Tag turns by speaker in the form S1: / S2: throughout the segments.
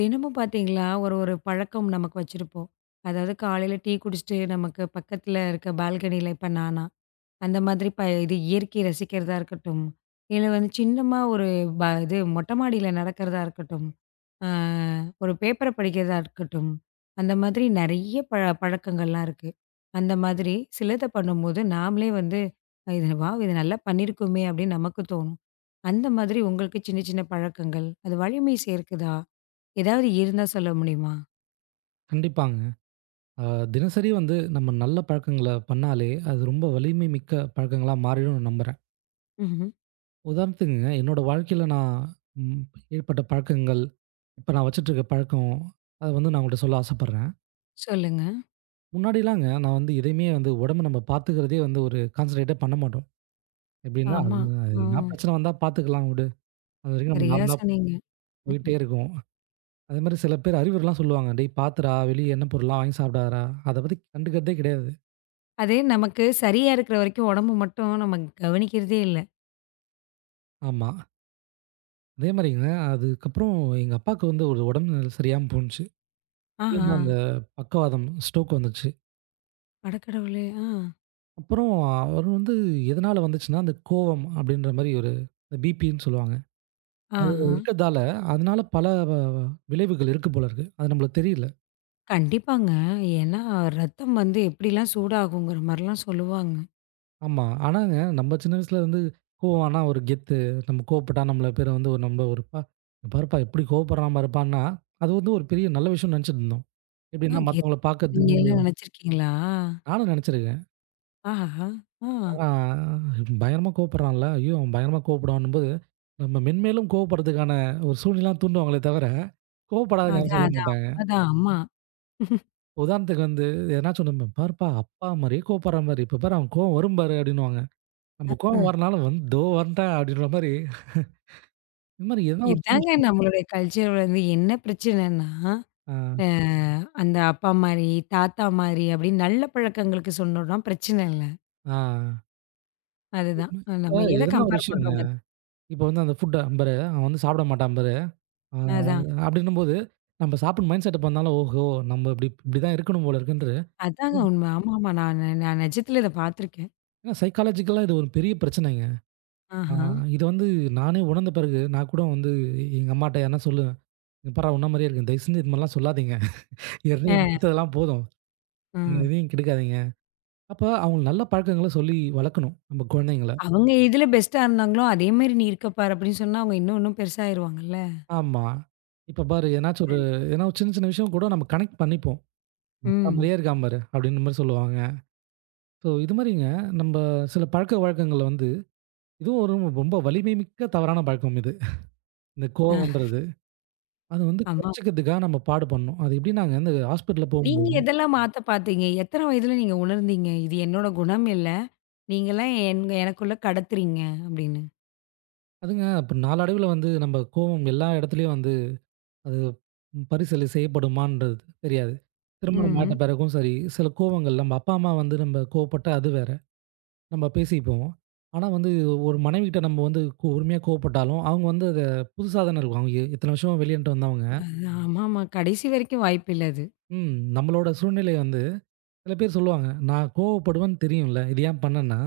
S1: தினமும் பார்த்தீங்களா, ஒரு ஒரு பழக்கம் நமக்கு வச்சிருப்போம். அதாவது காலையில டீ குடிச்சுட்டு நமக்கு பக்கத்துல இருக்க பால்கனியில இப்ப நானா, அந்த மாதிரி ப இது இயற்கையை ரசிக்கிறதா இருக்கட்டும், இல்ல வந்து சின்னமா ஒரு ப இது மொட்டை மாடியில நடக்கிறதா இருக்கட்டும், ஆ, ஒரு பேப்பர படிக்கிறதா இருக்கட்டும், அந்த மாதிரி நெறைய பழக்கங்கள்லாம் இருக்கு. அந்த மாதிரி சிலத பண்ணும்போது நாமளே வந்து, "இது வாவ்! இது நல்லா பண்ணியிருக்கோமே" அப்படின்னு நமக்கு தோணும். அந்த மாதிரி உங்களுக்கு சின்ன சின்ன பழக்கங்கள், அது வலிமை சேர்க்குதா? ஏதாவது இருந்தா சொல்ல முடியுமா?
S2: கண்டிப்பாங்க. அ தினசரி வந்து நம்ம நல்ல பழக்கங்கள பண்ணாலே, அது ரொம்ப வலிமை மிக்க பழக்கங்களா மாறிடும்னு நம்புறேன்.
S1: ம்ஹ்ம்.
S2: உதாரணத்துக்குங்க, என்னோட வாழ்க்கையில நான் ம் ஏற்பட்ட பழக்கங்கள், இப்ப நான் வச்சுட்டுருக்க பழக்கம், அத வந்து நான் உங்கள்ட்ட சொல்ல ஆசைப்படுறேன்.
S1: சொல்லுங்க.
S2: முன்னாடிலாங்க நான் வந்து எதையுமே வந்து உடம்ப நம்ம பார்த்துக்கிறதே வந்து ஒரு கான்சன்ட்ரேட்டே பண்ண மாட்டோம். எப்படின்னா, அது
S1: ஆமா.
S2: எதுனா
S1: ம்.
S2: பிரச்சனை வந்தா பார்த்துக்கலாம் விடு. அது வரைக்கும் நம்ம
S1: சரியா
S2: நார்மலா
S1: சொன்னீங்க.
S2: போயிட்டே
S1: ம்.
S2: இருக்கும். அதேமாரி சில பேர் அறிவுரைலாம் சொல்லுவாங்க. "டேய்! பார்த்துடா, வெளிய எண்ணெய் பொருள்லாம் வாங்கி சாப்பிடாதடா." அத பத்தி கண்டுக்கிறதே கிடையாது.
S1: அது நமக்கு சரியா இருக்கிற வரைக்கும் உடம்பு மட்டும் நம்ம கவனிக்கிறதே இல்ல.
S2: ஆமா. அதே மாரிங்க, அதுக்கப்புறம் எங்க அப்பாவுக்கு வந்து ஒரு உடம்பு நிலை சரியாம போணுச்சு.
S1: ஆஹா!
S2: எப்படின்னா அந்த பக்கவாதம், ஸ்ட்ரோக் வந்துச்சு.
S1: அடக்கடவுளே! ஆ.
S2: அப்புறம் அவர் வந்து எதனால வந்துச்சுன்னா, அந்த கோவம் அப்படின்ற மாரி ஒரு இந்த பிபின்னு சொல்லுவாங்க. அது
S1: ஆஹா!
S2: இருக்கிறதால, அதனால பல வ வ விளைவுகள் இருக்கு போல இருக்கு. அது நம்மளுக்கு தெரியல.
S1: கண்டிப்பாங்க. ஏன்னா ரத்தம் வந்து எப்படிலாம் சூடாகுங்கிற மாரிலாம் சொல்லுவாங்க.
S2: ஆமா. ஆனாங்க நம்ம சின்ன வயசுல வந்து கோவம் ஆனா ஒரு கெத்து. நம்ம கோவப்பட்டா நம்மள பேர வந்து ஒரு நம்ம ஒரு பாருப்பா எப்படி கோவப்படுறான் பாருப்பான்னா, அது வந்து ஒரு பெரிய நல்ல விஷயம்னு நெனைச்சுட்டு இருந்தோம்.
S1: அ
S2: எப்படின்னா
S1: கெத்
S2: மத்தவங்கள
S1: நீங்க
S2: பார்க்கறதுக்கு
S1: எல்லாம் நினைச்சிருக்கீங்களா?
S2: நானும் நெனைச்சிருக்கேன்.
S1: ஆஹா! ஆ.
S2: ஆ பயங்கரமா கோவப்படுறான்ல. ஐயோ! அவன் பயங்கரமா கோவப்படுவான்னும்போது, நம்ம மென்மேலும் கோவப்படுறதுக்கான ஒரு சூழ்நிலைலாம் தூண்டுவாங்களே தவிர, கோவப்படாதன்னு யாரும்
S1: அதான்,
S2: சொல்ல
S1: அதான்.
S2: மாட்டாங்க.
S1: அதான். ஆமா.
S2: உதாரணத்துக்கு வந்து எதனாச்சும் நம்ம "பாருப்பா அப்பா மாரியே கோவப்படுற மாரி. இப்ப பாரு அவன் கோவம் வரும் பாரு" அப்படின்னுவாங்க. நம்ம கோவம்
S1: ம்.
S2: வரனாலும் வந்து "தோ வந்துட்டேன்" அப்படின்ற மாரி இந்த மாரி எதனா ஒரு சின்ன
S1: இதாங்க
S2: விஷயம்.
S1: நம்மளுடைய கல்ச்சர் வந்து என்ன பிரச்சனைன்னா அந்த அப்பா மாரி, தாத்தா மாரி அப்படின்னு நல்ல பழக்கங்களுக்கு சொன்னோம்னா பிரச்சனை இல்ல.
S2: ஆ, ஆ.
S1: அதுதான்.
S2: இப்ப
S1: நம்ம எத
S2: எதனா ஒரு
S1: கம்பேர்
S2: விஷயங்க.
S1: பண்றோம் பாத்தீங்க
S2: இப்ப வந்து அந்த ஃபுட்ட பாரு அவன் வந்து சாப்பிட மாட்டான் பாரு. ஆ
S1: அதான்.
S2: அப்படின்னும்போது, நம்ம சாப்பிட்டு மைண்ட் செட்டப் பண்ணாலும், ஓஹோ! நம்ம இப்படி இப்படிதான் இருக்கணும் போல இருக்குன்ட்டு
S1: அதாங்க உண்ம. ஆமாமா. நான் நிஜத்துல இத பாத்துருக்கேன்.
S2: ஏன்னா சைக்காலஜிக்கலா இது ஒரு பெரிய பிரச்சனைங்க. ஆ
S1: ஆஹா.
S2: இது வந்து நானே உணர்ந்த பிறகு, நான் கூட வந்து எங்க அம்மாட்ட யாருனா சொல்லுவேன். "இங்க பார்றா உன்ன மாரியே இருக்கேன். தயவு செஞ்சு இது மாரிலாம் சொல்லாதீங்க. ஏற்கனவே எனக்கு
S1: அ,
S2: கெட்டதெல்லாம் போதும். நீங்க
S1: ம்.
S2: எதையும் கெடுக்காதீங்க." அப்ப அவங்க நல்ல பழக்கங்கள சொல்லி வளர்க்கணும், நம்ம குழந்தைங்கள.
S1: அவங்க எதுல பெஸ்ட்டா இருந்தாங்களோ, அதே மாரி நீ இருக்க பாரு அப்படின்னு சொன்னா, அவங்க இன்னும் இன்னும் பெருசாயிருவாங்கல்ல.
S2: ஆமா. இப்ப பாரு ஏதனாச்சும்
S1: சரி.
S2: ஒரு ஏன்னா ஒரு சின்ன சின்ன விஷயம் கூட நம்ம கனெக்ட் பண்ணிப்போம். "உன்ன
S1: ம்.
S2: மாரியே இருக்கான் பாரு" அப்படின்ற மாரி சொல்லுவாங்க. ஸோ இது மாரிங்க நம்ம சில பழக்கவழக்கங்கள வந்து இதுவும் ஒரு ரொம்ப வலிமை மிக்க தவறான பழக்கம் இது. இந்த
S1: அ,
S2: கோவம்ன்றது. அத வந்து
S1: ஆமா.
S2: குறைச்சுக்கிறதுக்காக நம்ம பாடு படணும். அது எப்படின்னாங்க, இந்த ஹாஸ்பிட்டல்ல
S1: நீங்க
S2: போகும்போது
S1: எதெல்லாம் மாத்த பாத்தீங்க? எத்தன வயதுல நீங்க உணர்ந்தீங்க? இது என்னோட குணம் இல்ல. நீங்கலாம் எனக்குள்ள கடத்துறீங்க அப்படின்னு?
S2: அதுங்க இப்ப நாளடைவில வந்து நம்ம கோவம் எல்லா இடத்துலயும் வந்து அது பரிசீலனை செய்யப்படுமான்றது தெரியாது. திருமணம் ஆயிட்ட
S1: ம்.
S2: பிறகும் சரி, சில கோவங்கள் நம்ம அப்பா, அம்மா வந்து நம்ம கோவப்பட்டா அது வேற. நம்ம பேசிப்போம். ஆனா வந்து ஒரு மனைவிகிட்ட நம்ம வந்து கு உரிமையா கோவப்பட்டாலும், அவங்க வந்து அத புதுசா தானே இருக்கும். அவங்க இத்தன வருஷமா வெளியின்ட்டு வந்தவங்க.
S1: ஆமாமா. கடைசி வரைக்கும் வாய்ப்பு இல்ல அது.
S2: ம் நம்மளோட சூழ்நிலை வந்து சில பேர் சொல்லுவாங்க, "நான் கோவப்படுவேன்னு தெரியும்ல. இது ஏன் பண்ணேன்னா?"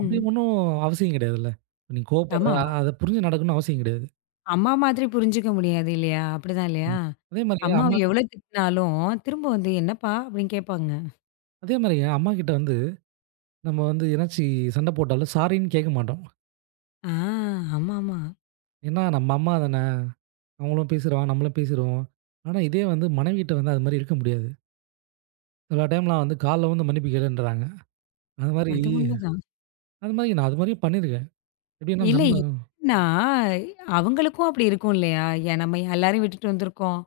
S2: அப்படி ஒண்ணும் அவசியம் கிடையாதுல்ல. நீ கோவப்படுற
S1: ஆமா, ஆமா.
S2: அத புரிஞ்சு நடக்கணும்னு அவசியம் கிடையாது.
S1: அம்மா மாதிரி புரிஞ்சுக்க முடியாது இல்லையா? அப்படிதான் இல்லையா?
S2: ம். அதே மாரிங்க
S1: அம்மாவ
S2: அம்மா
S1: எவ்வளோ திட்டினாலும், திரும்ப வந்து "என்னப்பா?" அப்படின்னு கேட்பாங்க.
S2: அதே மாரிங்க அம்மாகிட்ட வந்து நம்ம வந்து எதனாச்சு சண்ட போட்டாலும் சாரின்னு கேட்க மாட்டோம்.
S1: ஆ, ஆமாமா.
S2: ஏன்னா நம்ம அம்மா தானே! அவங்களும் பேசிருவாங்க, நம்மளும் பேசிருவோம். ஆனா இதே வந்து மனைவிட்ட வந்து அது மாரி இருக்க முடியாது. சில டைம்லாம் வந்து கால்ல விழுந்து மன்னிப்பு கேளுன்றாங்க. அது மாரி
S1: அது உண்மைதான்.
S2: அது மாரி நான் அது மாரியும் பண்ணியிருக்கேன். எப்படின்னா
S1: இல்ல
S2: நம்ம
S1: ஏன்னா, அவங்களுக்கும் அப்படி இருக்கும் இல்லையா? ஏ நம்ம எல்லாரையும் விட்டுட்டு வந்திருக்கோம்.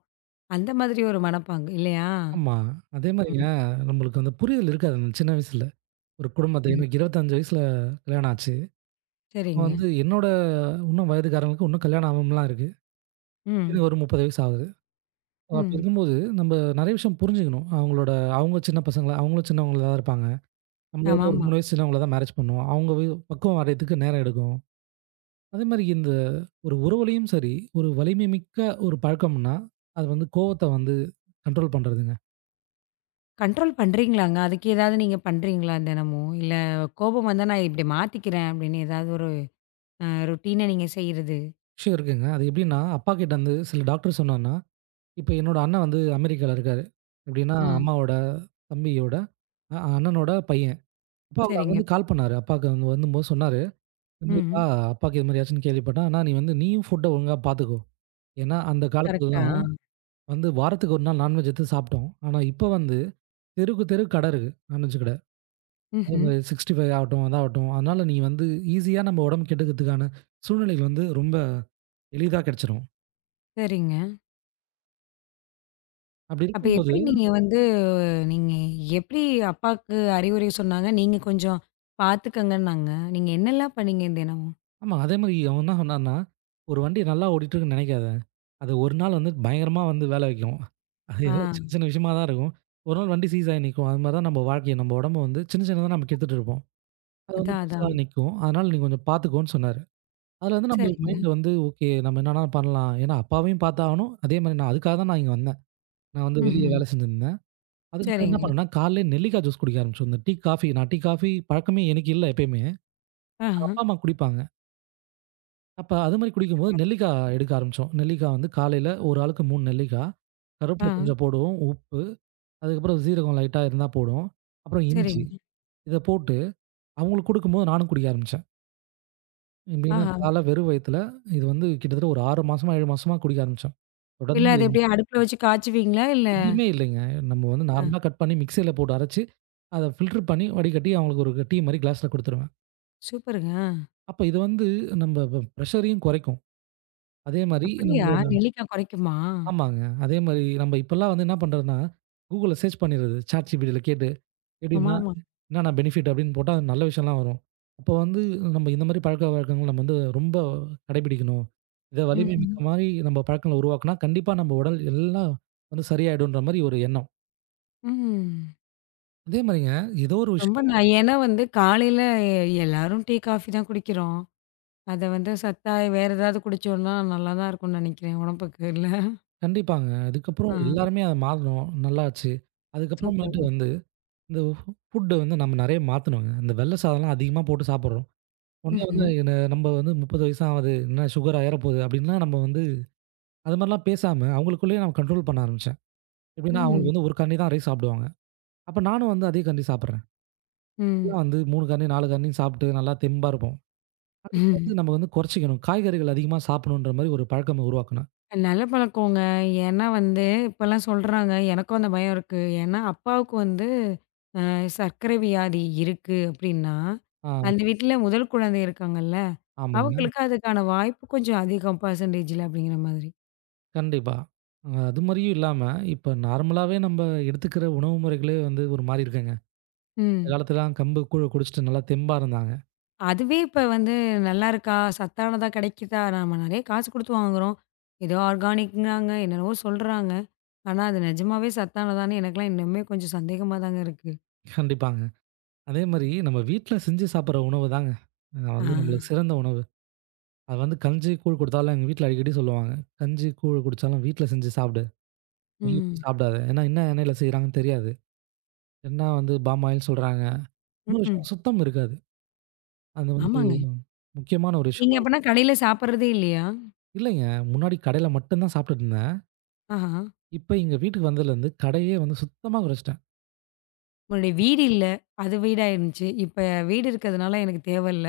S1: அந்த மாதிரி ஒரு மனப்பாங்கு இல்லையா?
S2: ஆமா. அதே
S1: ம்,
S2: மாரிங்க நம்மளுக்கு அந்த புரிதல் இருக்காது அந்த சின்ன வயசுல. ஒரு குடும்பத்த
S1: ம்.
S2: எனக்கு 25 வயசுல கல்யாணம் ஆச்சு. அப்ப
S1: சரிங்க.
S2: வந்து என்னோட இன்னும் வயதுக்காரங்களுக்கு இன்னும் கல்யாணம் ஆகாமலாம் இருக்கு.
S1: ம்,
S2: எனக்கு ஒரு 30 வயசு ஆகுது. அப்படி
S1: ம்.
S2: இருக்கும்போது, நம்ப நெறைய விஷயம் புரிஞ்சுக்கணும். அவங்களோட அவங்க சின்ன பசங்களா அவங்களும் சின்னவங்களா தான் இருப்பாங்க. நம்மளோட ஒரு
S1: ஆமாமா.
S2: 3 வயசு சின்னவங்கள தான் மேரேஜ் பண்ணுவோம். அவங்க வி பக்குவம் வர்றதுக்கு நேரம் எடுக்கும். அதேமாரி இந்த ஒரு உறவுலயும் சரி, ஒரு வலிமை மிக்க ஒரு பழக்கம்ன்னா, அது வந்து கோவத்த வந்து கண்ட்ரோல் பண்றதுங்க.
S1: கண்ட்ரோல் பண்றீங்களாங்க? அதுக்கு ஏதாவது நீங்க பண்றீங்களா தினமும்? இல்ல கோபம் வந்தா நான் இப்படி மாத்திக்கிறேன் அப்படின்னு ஏதாவது ஒரு ரொட்டீனா நீங்க செய்றது?
S2: விஷயம் இருக்குங்க. அது எப்படின்னா, அப்பா கிட்ட வந்து சில டாக்டர் சொன்னார்ன்னா, இப்ப என்னோட அண்ணன் வந்து அமெரிக்கால இருக்காரு. எப்படின்னா,
S1: ம்.
S2: அம்மாவோட தம்பியோட அண்ணனோட பையன். அப்பா அவரு
S1: சரிங்க.
S2: அங்கருந்து கால் பண்ணாரு. அப்பாவுக்கு அங்க வந்தும்போது சொன்னாரு. இது
S1: ம்ஹ்ம்.
S2: மாரிப்பா, அப்பாக்கு இது மாரி ஆச்சுன்னு கேள்விப்பட்டேன். ஆனா நீ வந்து நீயும் ஃபுட்ட ஒழுங்கா பார்த்துக்கோ. ஏன்னா, அந்த
S1: கரெக்ட்டா?
S2: காலத்துலலாம் வந்து வாரத்துக்கு ஒரு நாள் நான்வெஜ் எடுத்து சாப்பிட்டோம். ஆனா இப்ப வந்து தெருக்கு தெரு கடை இருக்கு. நான்வெஜ் கடை. அதே
S1: ம்ஹ்ம்.
S2: மாரி 65 ஆகட்டும், அதாகட்டும். அதனால நீ வந்து ஈஸியா நம்ம உடம்பு கெட்டுக்கிறதுக்கான சூழ்நிலைகள் வந்து ரொம்ப எளிதா கிடைச்சிரும்.
S1: சரிங்க.
S2: அப்படி
S1: அப்ப
S2: இருக்கும்போது
S1: எப்படி நீங்க வந்து நீங்க எப்படி அப்பாக்கு அறிவுரை சொன்னாங்க? நீங்க கொஞ்சம் பார்த்துக்கங்கன்னாங்க. நீங்க என்னலாம் பண்ணீங்க தினமும்?
S2: ஆமா, அதே மாரி அவன் என்ன சொன்னான்னா, "ஒரு வண்டி நல்லா ஓடிட்டுருக்குன்னு நெனைக்காத. அது ஒரு நாள் வந்து பயங்கரமா வந்து வேலை வைக்கும். அது
S1: ஆ.
S2: ஏதோ சின்ன சின்ன விஷயமா தான் இருக்கும். ஒரு நாள் வண்டி சீஸ் ஆகி நிக்கும்." அது மாரி தான் நம்ம வாழ்க்கைய, நம்ம உடம்ப வந்து சின்ன சின்னதா நம்ம கெடுத்துட்டு இருப்போம். அது வந்து
S1: அதான்,
S2: பெருசா
S1: அதான்.
S2: நிக்கும். அதனால நீ கொஞ்சம் பார்த்துக்கோன்னு சொன்னாரு. அதுல வந்து நம்ம
S1: சரிங்க.
S2: மைண்ட் வந்து ஓகே நம்ம என்னன்னா பண்ணலாம். ஏன்னா அப்பாவையும் பார்த்தாகணும். அதே மாரி நான் அதுக்காக தான் நான் இங்க வந்தேன். நான் வந்து ம். வெளிய
S1: ம்ஹ்ம்.
S2: வேலை செஞ்சிருந்தேன். அதுக்கப்புறம் என்ன
S1: சரிங்க.
S2: பண்ணேன்னா, காலையிலே நெல்லிக்காய் ஜூஸ் குடிக்க ஆரம்பிச்சோம். இந்த டீ, காஃபி நான் டீ, காஃபி பழக்கமே எனக்கு இல்ல எப்பயுமே.
S1: ஆஹா.
S2: அப்பா, அம்மா குடிப்பாங்க. அப்ப அது மாரி குடிக்கும்போது நெல்லிக்காய் எடுக்க ஆரம்பிச்சோம். நெல்லிக்காய் வந்து காலையில ஒரு ஆளுக்கு 3 நெல்லிக்காய்,
S1: ஆ.
S2: கருவேப்பில கொஞ்சம் போடுவோம், உப்பு, அதுக்கப்புறம் சீரகம் லைட்டா இருந்தா போடுவோம். அப்புறம் இஞ்சி.
S1: சரிங்க.
S2: இத போட்டு அவங்களுக்கு குடுக்கும்போது நானும் குடிக்க ஆரம்பிச்சேன். எப்படின்னா
S1: ஆஹா.
S2: காலைல வெறும் வயித்துல, இது வந்து கிட்டத்தட்ட ஒரு 6 மாசமா, 7 மாசமா குடிக்க ஆரம்பிச்சோம்.
S1: இல்ல
S2: தொடர்ந்து
S1: அது எப்படியா அடுப்புல வச்சு காய்ச்சுவீங்களா? இல்ல
S2: எதுவுமே இல்லைங்க. நம்ம வந்து
S1: அ
S2: நார்மலா கட் பண்ணி மிக்ஸியில போட்டு அரைச்சு, அத ஃபில்டர் பண்ணி வடிகட்டி அவங்களுக்கு ஒரு டீ மாரி கிளாஸ்ல குடுத்துருவேன்.
S1: சூப்பருங்க. ஆ.
S2: அப்ப இது வந்து நம்ம ப பிரஷரையும் குறைக்கும். அதே மாரி
S1: அப்படியா?
S2: நம்ம
S1: நெல்லிக்காய் குறைக்குமா?
S2: ஆமாங்க. அதே மாரி நம்ம இப்பலாம் வந்து என்ன பண்றதுன்னா, Googleல சர்ச் பண்ணிடுறது. ChatGPTல கேட்டு எப்படின்னா,
S1: ஆமாமா.
S2: என்னென்ன பெனிஃபிட் அப்படின்னு போட்டா நல்ல விஷயம்லாம் வரும். அப்போ வந்து நம்ம இந்த மாரி பழக்கவழக்கங்கள் நம்ம வந்து ரொம்ப கடைபிடிக்கணும். இத வலிமை
S1: ம்ஹ்ம்.
S2: மிக்க மாரி நம்ம பழக்கங்கள உருவாக்குனா, கண்டிப்பா நம்ம உடல் எல்லாம் வந்து சரியாயிடுன்ற மாரி ஒரு எண்ணம்.
S1: ம்.
S2: அதே மாரிங்க ஏதோ ஒரு
S1: ரொம்ப
S2: விஷயம்
S1: ந ஏன்னா வந்து காலையில எல்லாரும் டீ, காஃபி தான் குடிக்கிறோம். அத வந்து சத்தா வேற ஏதாவது குடிச்சோம்னா நல்லா தான் இருக்கும்னு நினைக்கிறேன் உடம்புக்கு இல்ல?
S2: கண்டிப்பாங்க.
S1: ஆ
S2: அதுக்கப்புறம் எல்லாருமே அத மாறணும். நல்லாச்சு. அதுக்கப்புறமேட்டு
S1: சூப்பர்.
S2: வந்து இந்த ஃபுட்ட வந்து நம்ம நெறைய மாத்தணுங்க. இந்த வெள்ள சாதம்லாம் அதிகமா போட்டு சாப்பிடுறோம். உடனே வந்து
S1: ம்ஹ்ம்.
S2: என்ன நம்ம வந்து 30 வயசு ஆகுது. என்ன சுகர் ஏறப்போகுது அப்படின்னா நம்ம வந்து அது மாதிரிலாம் பேசாம அவங்களுக்குள்ளேயே நான் கண்ட்ரோல் பண்ண ஆரம்பிச்சேன். எப்படின்னா ம்.
S1: ம்.
S2: அவங்களுக்கு வந்து 1 கண்ணி தான் ரைஸ் சாப்பிடுவாங்க. அப்ப நானும் வந்து அதே கண்ணி சாப்பிடுறேன்.
S1: ம்.
S2: அப்பலாம் வந்து 3 கண்ணி 4 கண்ணி சாப்பிட்டு நல்லா தெம்பா இருப்போம். ஆனா இப்ப
S1: ம்.
S2: வந்து நம்ம வந்து குறைச்சிக்கணும். காய்கறிகள் அதிகமா சாப்பிடணுன்ற மாதிரி ஒரு பழக்கம் உருவாக்கணும்.
S1: நல்ல பழக்கங்க. ஏன்னா வந்து இப்பலாம் சொல்றாங்க. எனக்கும் அந்த பயம் இருக்கு. ஏன்னா அப்பாவுக்கு வந்து சர்க்கரை வியாதி இருக்கு அப்டின்னா,
S2: ஆ
S1: அந்த வீட்ல முதல் குழந்தை இருக்காங்கல்ல,
S2: ஆமாங்க.
S1: அவங்களுக்கு அதுக்கான வாய்ப்பு கொஞ்சம் அதிகம் பெர்சன்டேஜ்ல அப்டிங்கிற மாதிரி.
S2: கண்டிப்பா. அது மாதிரியும் இல்லாம இப்ப நார்மலாவே நம்ம எடுத்துக்கிற உணவு முறைகளே வந்து ஒரு மாறி இருக்குங்க. அந்த
S1: ம்.
S2: காலத்துலலாம் கம்பு கூழ குடிச்சிட்டு நல்லா தெம்பா இருந்தாங்க.
S1: அதுவே இப்ப வந்து நல்லா இருக்கா? சத்தானதா கிடைக்குதா? நம்ம நெறைய காசு குடுத்து வாங்குறோம். ஏதோ ஆர்கானிக்ங்கிறாங்க, என்னென்னவோ சொல்றாங்க. ஆனா, அது நிஜமாவே சத்தானதான்னு எனக்கெல்லாம் இன்னுமே கொஞ்சம் சந்தேகமா தாங்க இருக்கு.
S2: கண்டிப்பாங்க. அதே மாரி நம்ம வீட்ல செஞ்சு சாப்பிடுற உணவு தாங்க. அ
S1: ஆ.
S2: வந்து நம்மளுக்கு சிறந்த உணவு. அது வந்து கஞ்சி, கூழ் குடுத்தாலும் எங்க வீட்ல அடிக்கடி சொல்லுவாங்க. "கஞ்சி, கூழ் குடிச்சாலும் வீட்ல செஞ்சு சாப்பிடு. வெளிய போய்
S1: ம்.
S2: சாப்பிடாத. ஏன்னா என்ன எண்ணெயில செய்றாங்கன்னு தெரியாது. என்ன வந்து பாம் ஆயில்ன்னு சொல்றாங்க. இன்னொரு
S1: ம்ஹ்ம்.
S2: விஷயம் சுத்தம் இருக்காது. அது வந்து
S1: ஆமாங்க.
S2: முக்கியமான ஒரு
S1: நீங்க
S2: விஷயமா இருக்கும்."
S1: அப்பன்னா கடையில சாப்பிடுறதே இல்லையா?
S2: இல்லைங்க. முன்னாடி கடையில மட்டும் தான் சாப்பிட்டுட்டு இருந்தேன்.
S1: ஆஹா.
S2: இப்ப எங்க வீட்டுக்கு வந்ததுலருந்து கடையே வந்து சுத்தமா குறைச்சுட்டேன்.
S1: உங்களுடைய வீடு இல்ல. அது வீடா இருந்துச்சு. இப்ப வீடு இருக்கிறதுனால எனக்கு தேவையில்ல.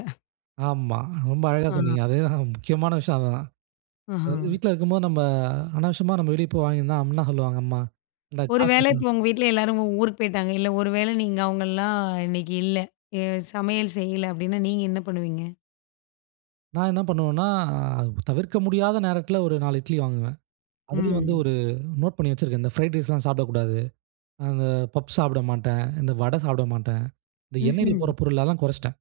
S2: ஆமா. ரொம்ப அழகா
S1: ஆஹா,
S2: சொன்னீங்க. அதேதான் முக்கியமான விஷயம் அதுதான். அது
S1: ஆஹா.
S2: வந்து வீட்ல இருக்கும்போது நம்ம அனாவசியமா நம்ம வெளிய போய் வாங்கியிருந்தா அம்னா சொல்லுவாங்க அம்மா. "ஏன்டா காசு
S1: ஒருவேளை இப்ப உங்க வீட்ல எல்லாரும் ஊருக்கு போயிட்டாங்க. இல்ல ஒருவேளை நீங்க அவங்கலாம் இன்னைக்கு இல்ல. எ சமையல் செய்யல அப்டின்னா நீங்க என்ன பண்ணுவீங்க?
S2: நான் என்ன பண்ணுவேன்னா, தவிர்க்க முடியாத நேரத்தில ஒரு 4 இட்லி வாங்குவேன். அதுலயும் வந்து
S1: ம்.
S2: ஒரு நோட் பண்ணி வச்சிருக்கேன். இந்த ஃப்ரைட் ரைஸ்லாம் சாப்பிடக்கூடாது. அந்த பப் சாப்பிட மாட்டேன். இந்த வடை சாப்பிட மாட்டேன். இந்த எண்ணெயில
S1: ம்ஹ்ம்.
S2: போற பொருளெல்லாம் குறைச்சிட்டேன்.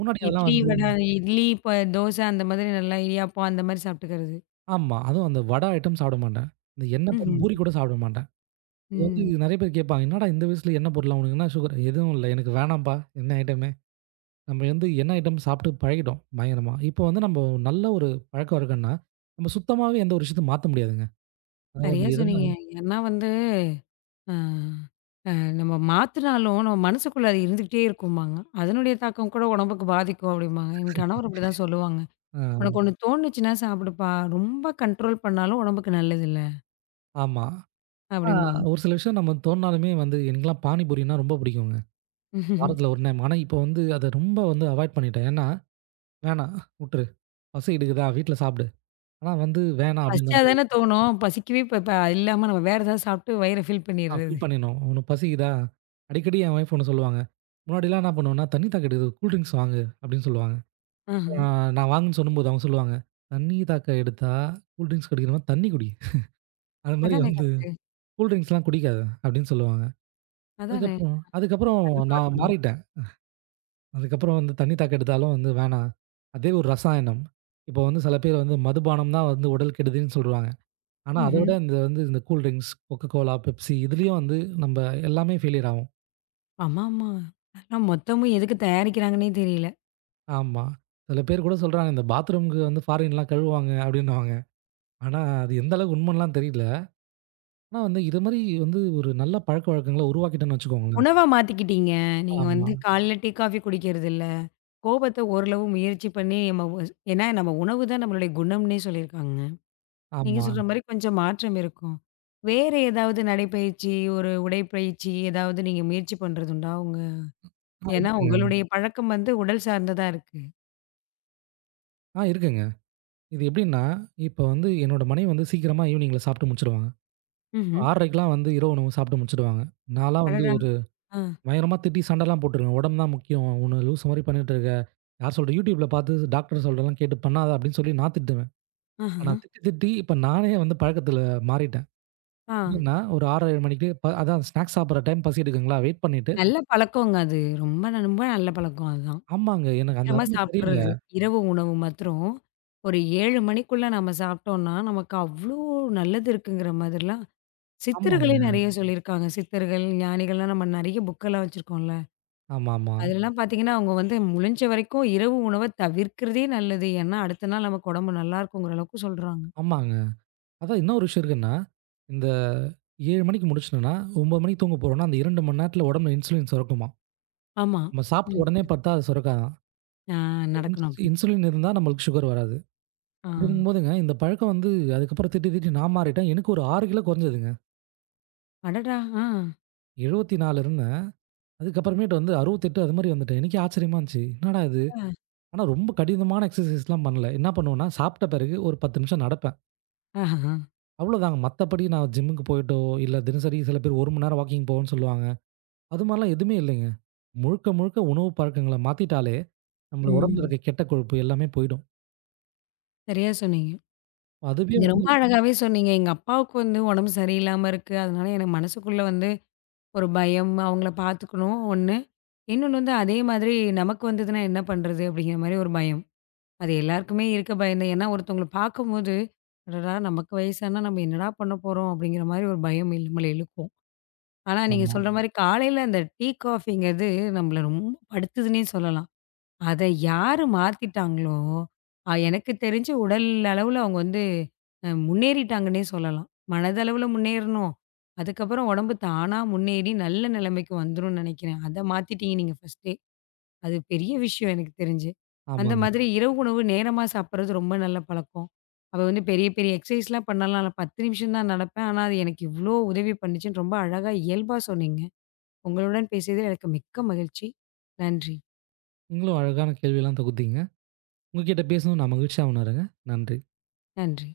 S2: முன்னாடி அதெல்லாம்
S1: இட்லி,
S2: வந்து
S1: வடை, இட்லி, ப தோசை அந்த மாதிரி நல்லா இடியாப்பம் அந்த மாரி சாப்பிட்டுக்கிறது.
S2: ஆமா. அதுவும் அந்த வடை ஐட்டம் சாப்பிட மாட்டேன். இந்த எண்ணெய் பொருள்
S1: ம்ஹ்ம்.
S2: பூரி கூட சாப்பிட மாட்டேன். இது வந்து
S1: ம்.
S2: நிறைய பேர் கேட்பாங்க, "என்னடா இந்த வயசுல எண்ணெய் பொருளா உனக்கு என்ன சுகர்?" எதுவும் இல்ல. எனக்கு வேணாம்ப்பா. எண்ணெய் ஐட்டமே. நம்ம வந்து எண்ணெய் ஐட்டம் சாப்பிட்டு பழகிட்டோம் பயங்கரமா. இப்போ வந்து நம்ம நல்ல ஒரு பழக்கவழக்கம்ன்னா, நம்ம சுத்தமாவே எந்த ஒரு விஷயத்தையும் மாத்த முடியாதுங்க. அதாவது
S1: சரியா
S2: எதுனா
S1: சொன்னீங்க. ஏன்னா வந்து அ அ நம்ம மாத்துனாலும் நம்ம மனசுக்குள்ள அது இருந்துகிட்டே இருக்கும்பாங்க. அதனுடைய தாக்கம் கூட உடம்புக்கு பாதிக்கும் அப்படிம்பாங்க. என் கணவர் அப்படிதான் சொல்லுவாங்க.
S2: ஆ
S1: "உனக்கு ஒண்ணு தோணுச்சுன்னா சாப்பிடுப்பா. ரொம்ப கண்ட்ரோல் பண்ணாலும் உடம்புக்கு நல்லதில்ல."
S2: ஆமா. ஆ
S1: அப்படிம்பாங்க.
S2: ஒரு சில விஷயம் நம்ம தோணுனாலுமே வந்து எனக்கெல்லாம் பானிபூரின்னா ரொம்ப பிடிக்குங்க. வாரத்துல ஒரு டைம். ஆனா, இப்போ வந்து அத ரொம்ப வந்து அவாய்ட் பண்ணிட்டேன். ஏன்னா, "வேணாம் வுட்டுரு. பசி எடுக்குதா வீட்ல சாப்பிடு." ஆனா வந்து வேணாம் அப்படின்ற
S1: பசிச்சா
S2: மாரி
S1: தானே தோணும். பசிக்கவே இப்ப இப்ப இல்லாம நம்ம வேற ஏதாவது சாப்பிட்டு வயிற ஃபில்
S2: நான்
S1: பண்ணிடுறது.
S2: ஃபீல் பண்ணிடணும். "உனக்கு பசிக்குதா?" அடிக்கடி என் ஒய்ஃப் ஒண்ணு சொல்லுவாங்க. முன்னாடிலாம் என்ன பண்ணுவேன்னா, "தண்ணி தாக்க எடுக்குது. கூல் ட்ரிங்க்ஸ் வாங்கு." அப்படின்னு சொல்லுவாங்க. ஆ
S1: ஆஹ.
S2: நான் வாங்குன்னு சொல்லும்போது அவங்க சொல்லுவாங்க, "தண்ணி தாக்க எடுத்தா கூல் ட்ரிங்க்ஸ் குடிக்கிற மாரி தண்ணி குடி. அது மாரி
S1: அதானே
S2: வந்து
S1: கரெக்ட்டு.
S2: கூல் ட்ரிங்க்ஸ்லாம் குடிக்காத." அப்படின்னு சொல்லுவாங்க.
S1: அதானே.
S2: அதுக்கப்புறம் அதுக்கப்புறம்
S1: நல்ல
S2: நான்
S1: பழக்கம் தான்.
S2: மாறிட்டேன். அதுக்கப்புறம் வந்து தண்ணி தாக்கம் எடுத்தாலும் வந்து வேணாம். அதே ஒரு ரசாயனம். இப்போ வந்து சில பேர் வந்து மதுபானம் தான் வந்து உடல் கெடுதின்னு சொல்றாங்க. ஆனா, அத ம். விட
S1: ம்ஹ்ம்.
S2: இந்த வந்து இந்த கூல் ட்ரிங்க்ஸ், Coca-Cola, Pepsi இதுலயும் வந்து நம்ப எல்லாமே ஃபெயிலியர் ஆவோம்.
S1: ஆமாமா. அதெல்லாம் மொத்தமும் எதுக்கு தயாரிக்கிறாங்கன்னே தெரியல.
S2: ஆமா. சில பேர் கூட சொல்றாங்க, இந்த பாத்ரூம்க்கு வந்து ஃபாரின்லாம் கழுவுவாங்க அப்டின்னுவாங்க. ஆனா, அது எந்த அளவுக்கு உண்மன்லாம் தெரியல. ஆனா வந்து இது மாரி வந்து ஒரு நல்ல பழக்கவழக்கங்கள உருவாக்கிட்டோன்னு வச்சுக்கோங்களேன்.
S1: உணவா மாத்திக்கிட்டீங்க. நீங்க
S2: ஆமா,
S1: வந்து காலைல டீ, காஃபி குடிக்கிறது இல்ல. கோபத்த ஓரளவு முயற்சி பண்ணி நம்ம வ ஏன்னா நம்ம உணவு தான் நம்மளுடைய குணம்னே சொல்லியிருக்காங்க. நீங்க
S2: ஆமா.
S1: சொல்ற மாரி கொஞ்சம் மாற்றம் இருக்கும். வேற ஏதாவது நடைப்பயிற்சி, ஒரு உடைப்பயிற்சி ஏதாவது நீங்க முயற்சி பண்றதுண்டா உங்க
S2: ஆ,
S1: ஏன்னா
S2: இருக்குங்க.
S1: உங்களுடைய பழக்கம் வந்து உடல் சார்ந்ததா இருக்கு.
S2: ஆ, இருக்குங்க. இது எப்டின்னா, இப்ப வந்து என்னோட மனைவி வந்து சீக்கிரமா ஈவ்னிங்ல சாப்ட்டு முடிச்சுருவாங்க.
S1: ம்ஹ்ம்.
S2: 6:30க்குலாம் வந்து இரவு உணவு சாப்பிட்டு முடிச்சுடுவாங்க. நான்லாம் வந்து
S1: அடடா!
S2: ஒரு
S1: ஆ.
S2: பயங்கரமா திட்டி சண்டைலாம் போட்டுருக்கேன். "உடம்பு தான் முக்கியம். உன்ன லூசு மாரி பண்ணிட்டு இருக்க. யார் சொல்ற YouTubeல பார்த்து டாக்டர் சொல்றதெல்லாம் கேட்டு பண்ணாத" அப்படின்னு சொல்லி நான் திட்டுவேன். ஆனா
S1: ஆஹ.
S2: திட்டி, திட்டி இப்ப நானே வந்து பழக்கத்துல மாறிட்டேன்.
S1: ஆ.
S2: எப்படின்னா ஒரு 6:30 மணிக்கு ப அதான் ஸ்நாக்ஸ் சாப்பிடுற டைம் பசி எடுக்குங்களா? வெயிட் பண்ணிட்டு
S1: நல்ல பழக்கங்க அது. ரொம்ப ரொம்ப நல்ல பழக்கம் அதான்.
S2: ஆமாங்க. எனக்கு அந்த
S1: சீக்கிரமா
S2: அருமை தெரியல.
S1: சாப்பிட்டுறது. இரவு உணவு மாத்திரம் ஒரு 7 மணிக்குள்ள நம்ம சாப்பிட்டோம்னா, நமக்கு அவ்ளோ நல்லது இருக்குங்கிற மாதிரிலாம் சித்தர்களே
S2: ஆமாங்க.
S1: நெறைய சொல்லியிருக்காங்க. சித்தர்கள், ஞானிகள்லாம் நம்ம நெறைய புக்கெல்லாம் வச்சிருக்கோம்ல.
S2: ஆமாமா.
S1: அதுலலாம் பார்த்தீங்கன்னா, அவங்க வந்து முடிஞ்ச வரைக்கும் இரவு உணவ தவிர்க்கிறதே நல்லது. ஏன்னா, அடுத்த நாள் நமக்கு உடம்பு நல்லா இருக்குங்கிற அளவுக்கு சொல்றாங்க.
S2: ஆமாங்க. அதான் இன்னொரு விஷயம் இருக்குன்னா, இந்த 7:00 மணிக்கு முடிச்சுட்டேன்னா, 9:00 மணிக்கு தூங்க போறோம்னா, அந்த 2 மணி நேரத்துல உடம்புல இன்சுலின் சுரக்குமாம்.
S1: ஆமா.
S2: நம்ம சாப்பிட்ட
S1: ம்.
S2: உடனே பார்த்தா அது சுரக்காதாம்.
S1: ஆ
S2: இன்ஸ்
S1: நடக்கணும் அப்ப.
S2: இன்சுலின் இருந்தா நம்மளுக்கு சுகர் வராது.
S1: ஆ.
S2: அப்படி இருக்கும்போதுங்க, இந்த பழக்கம் வந்து அதுக்கப்புறம் திட்டி திட்டி நான் மாறிட்டேன். எனக்கு ஒரு 6 கிலோ குறைஞ்சதுங்க.
S1: அடடா! ஆ.
S2: 74 இருந்தேன். அதுக்கப்புறமேட்டு வந்து 68 அது மாரி வந்துட்டேன். எனக்கே ஆச்சரியமா இருந்துச்சு. என்னடா இது?
S1: ஆ.
S2: ஆனா ரொம்ப கடினமான எக்ஸர்சைஸ்லாம் பண்ணல. என்ன பண்ணுவேன்னா, சாப்பிட்ட பிறகு ஒரு 10 நிமிஷம் நடப்பேன்.
S1: ஆஹா.
S2: அவ்வளோதாங்க. மத்தபடி நான் ஜிம்முக்கு போயிட்டோ, இல்ல தினசரி சில பேர் 1 மணி நேரம் வாக்கிங் போவோன்னு சொல்லுவாங்க. அது மாரிலாம் எதுவுமே இல்லைங்க. முழுக்க முழுக்க உணவு பழக்கங்கள மாத்திட்டாலே, நம்மள உடம்புல
S1: ம்.
S2: இருக்க கெட்ட கொழுப்பு எல்லாமே போயிடும்.
S1: சரியா சொன்னீங்க.
S2: அதுவே
S1: நீங்க
S2: வந்து
S1: ரொம்ப அழகாவே சொன்னீங்க. எங்க அப்பாவுக்கு வந்து உடம்பு சரியில்லாம இருக்கு. அதனால எனக்கு மனசுக்குள்ள வந்து ஒரு பயம். அவங்கள பார்த்துக்கணும் ஒண்ணு. இன்னொன்னு வந்து அதே மாதிரி நமக்கு வந்ததுன்னா என்ன பண்றது? அப்படிங்கிற மாரி ஒரு பயம். அது எல்லாருக்குமே இருக்க பயம்தான். ஏன்னா ஒருத்தவங்கள பார்க்கும்போது, அடடா! நமக்கு வயசானா நம்ம என்னடா பண்ண போறோம்? அப்படிங்கிற மாரி ஒரு பயம் நம்மள இழுக்கும். ஆனா நீங்க
S2: ஆமா.
S1: சொல்ற ம். மாரி காலையில அந்த டீ, காஃபிங்கிறது நம்மள ரொம்ப படுத்துதுன்னே சொல்லலாம். அத யாரு மாத்திட்டாங்களோ, எனக்கு தெரிஞ்சு உடல் அளவுல அவங்க வந்து முன்னேறிட்டாங்கன்னே சொல்லலாம். மனதளவுல முன்னேறணும். அதுக்கப்புறம் உடம்பு தானா முன்னேறி நல்ல நிலைமைக்கு வந்துரும்னு நெனைக்கிறேன். அத மாத்திட்டீங்க நீங்க ஃபர்ஸ்ட்டே. அது பெரிய விஷயம் எனக்கு தெரிஞ்சு. அந்த
S2: ஆமாங்க.
S1: மாதிரி ம். இரவு உணவு நேரமா சாப்பிடுறது ரொம்ப நல்ல பழக்கம். அவ வந்து பெரிய பெரிய எக்ஸர்சைஸ்லாம் பண்ணலாம். நான் 10 நிமிஷம் தான் நடப்பேன். ஆனா அது எனக்கு இவ்ளோ உதவி பண்ணுச்சுன்னு ரொம்ப அழகா இயல்பா சொன்னீங்க. உங்களுடன் பேசியதில் எனக்கு மிக்க மகிழ்ச்சி. நன்றி,
S2: நீங்களும் அழகான கேள்விலாம் தொகுத்தீங்க. உங்ககிட்ட பேசுனது நான் மகிழ்ச்சியா உணர்றேங்க. நன்றி.
S1: நன்றி.